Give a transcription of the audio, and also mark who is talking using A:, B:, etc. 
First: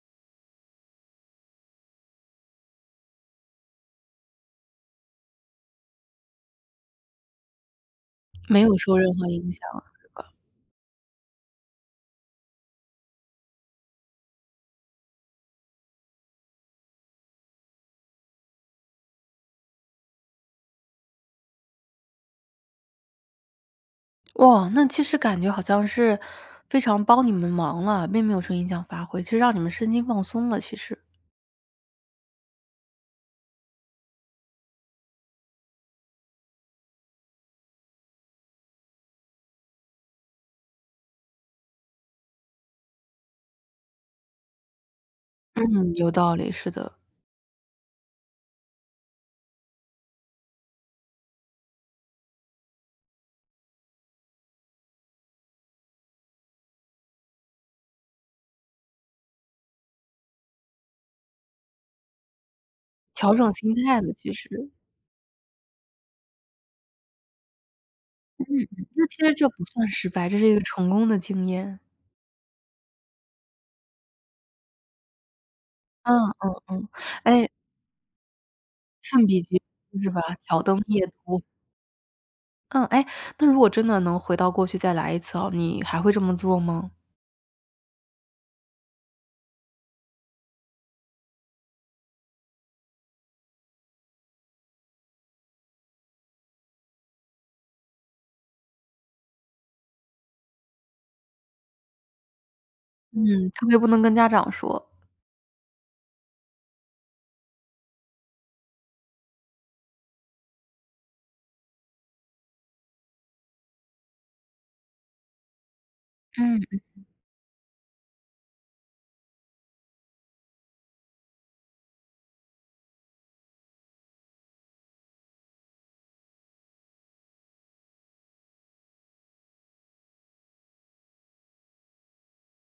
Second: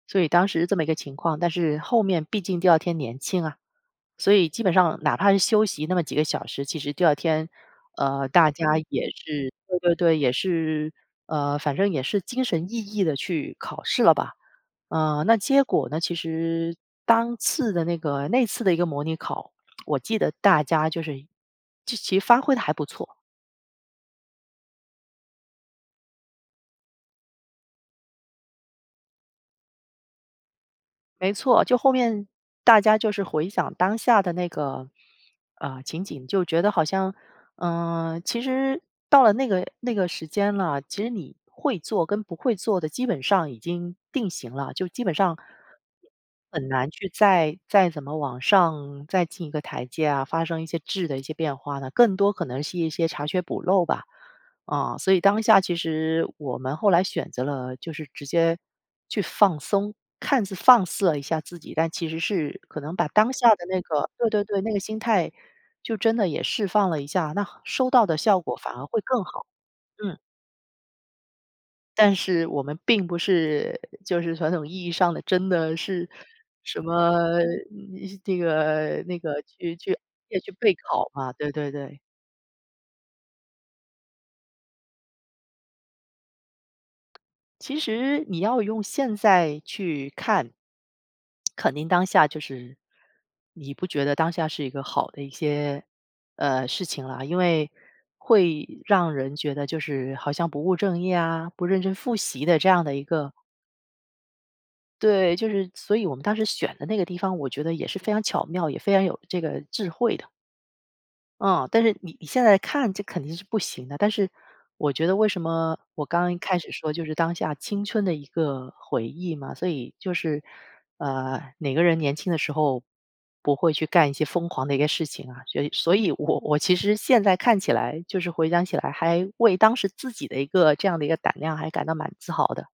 A: 所以当时这么一个情况，但是后面毕竟第2天年轻啊，所以基本上哪怕是休息那么几个小时，其实第2天，呃，大
B: 没
A: 家
B: 有受
A: 也
B: 任何
A: 是
B: 影响
A: 对对
B: 是
A: 对，也
B: 吧？
A: 是呃，反正也是精神奕奕地去考试了吧。嗯，那结果呢，其实当次的那个那次的一个模拟考，我记得大家就是就其实发挥得还不错。
B: 哇，那其实感觉好像是非常帮你们忙了，并没有说影响发挥，其实让你们身心放松了其实。
A: 没错，就后面大家就是回想当下的那个，啊，情景。就觉得好像，呃，其实到了那个那个时间了，其实你会做跟不会做的基本上已经定型了，就基本上
B: 嗯，有道理，
A: 很
B: 是
A: 难
B: 的。
A: 去再再怎么往上再进一个台阶啊，发生一些质的一些变化呢，更多可能是一些查缺补漏吧，啊。所以当下其实我们后来选择了就是直接去放松。看似放肆了一下自己，但其实是可能把当
B: 调
A: 下
B: 整
A: 的
B: 心
A: 那
B: 态
A: 个
B: 的
A: 对
B: 其
A: 对对，那
B: 实。
A: 个心态就真的也释放了一下，那收到的效
B: 嗯，
A: 果反而会
B: 那其
A: 更
B: 实
A: 好。
B: 这不算失
A: 嗯。
B: 败，这是一个成功的经验。
A: 但是我们并不是就是传统意义上的真的是
B: 嗯嗯
A: 什
B: 嗯，
A: 么，
B: 诶
A: 那个那
B: 圣彼
A: 个
B: 结
A: 去去
B: 是吧，
A: 去
B: 挑
A: 备
B: 灯夜
A: 考嘛，
B: 读。
A: 对对对。
B: 嗯，诶，那如果真的能回到过去再来一次哦，你还会这么做吗？
A: 其实你要用现在去看，肯定当下就是你不觉得当下是一个好的一些，呃，事情啊。因为会让人觉得就是好像不务正业啊，不认真复习的这样的一个
B: 嗯，特别不能跟家长说。
A: 对，就是所以我们当时选的那个地方，我觉得也是非常巧妙，也非常有这个智慧的。嗯，但是你你现在看这肯定是不行的，但是我觉得为什么我刚一开
B: 嗯
A: 始说就
B: 嗯。
A: 是当下青春的一个回忆嘛。所以就是，啊，每个人年轻的时候不会去干一些疯狂的一个事情啊，所所以我我其实现在看起来就是回想起来，还为当时自己的一个这样的一个胆量还感到蛮自豪的。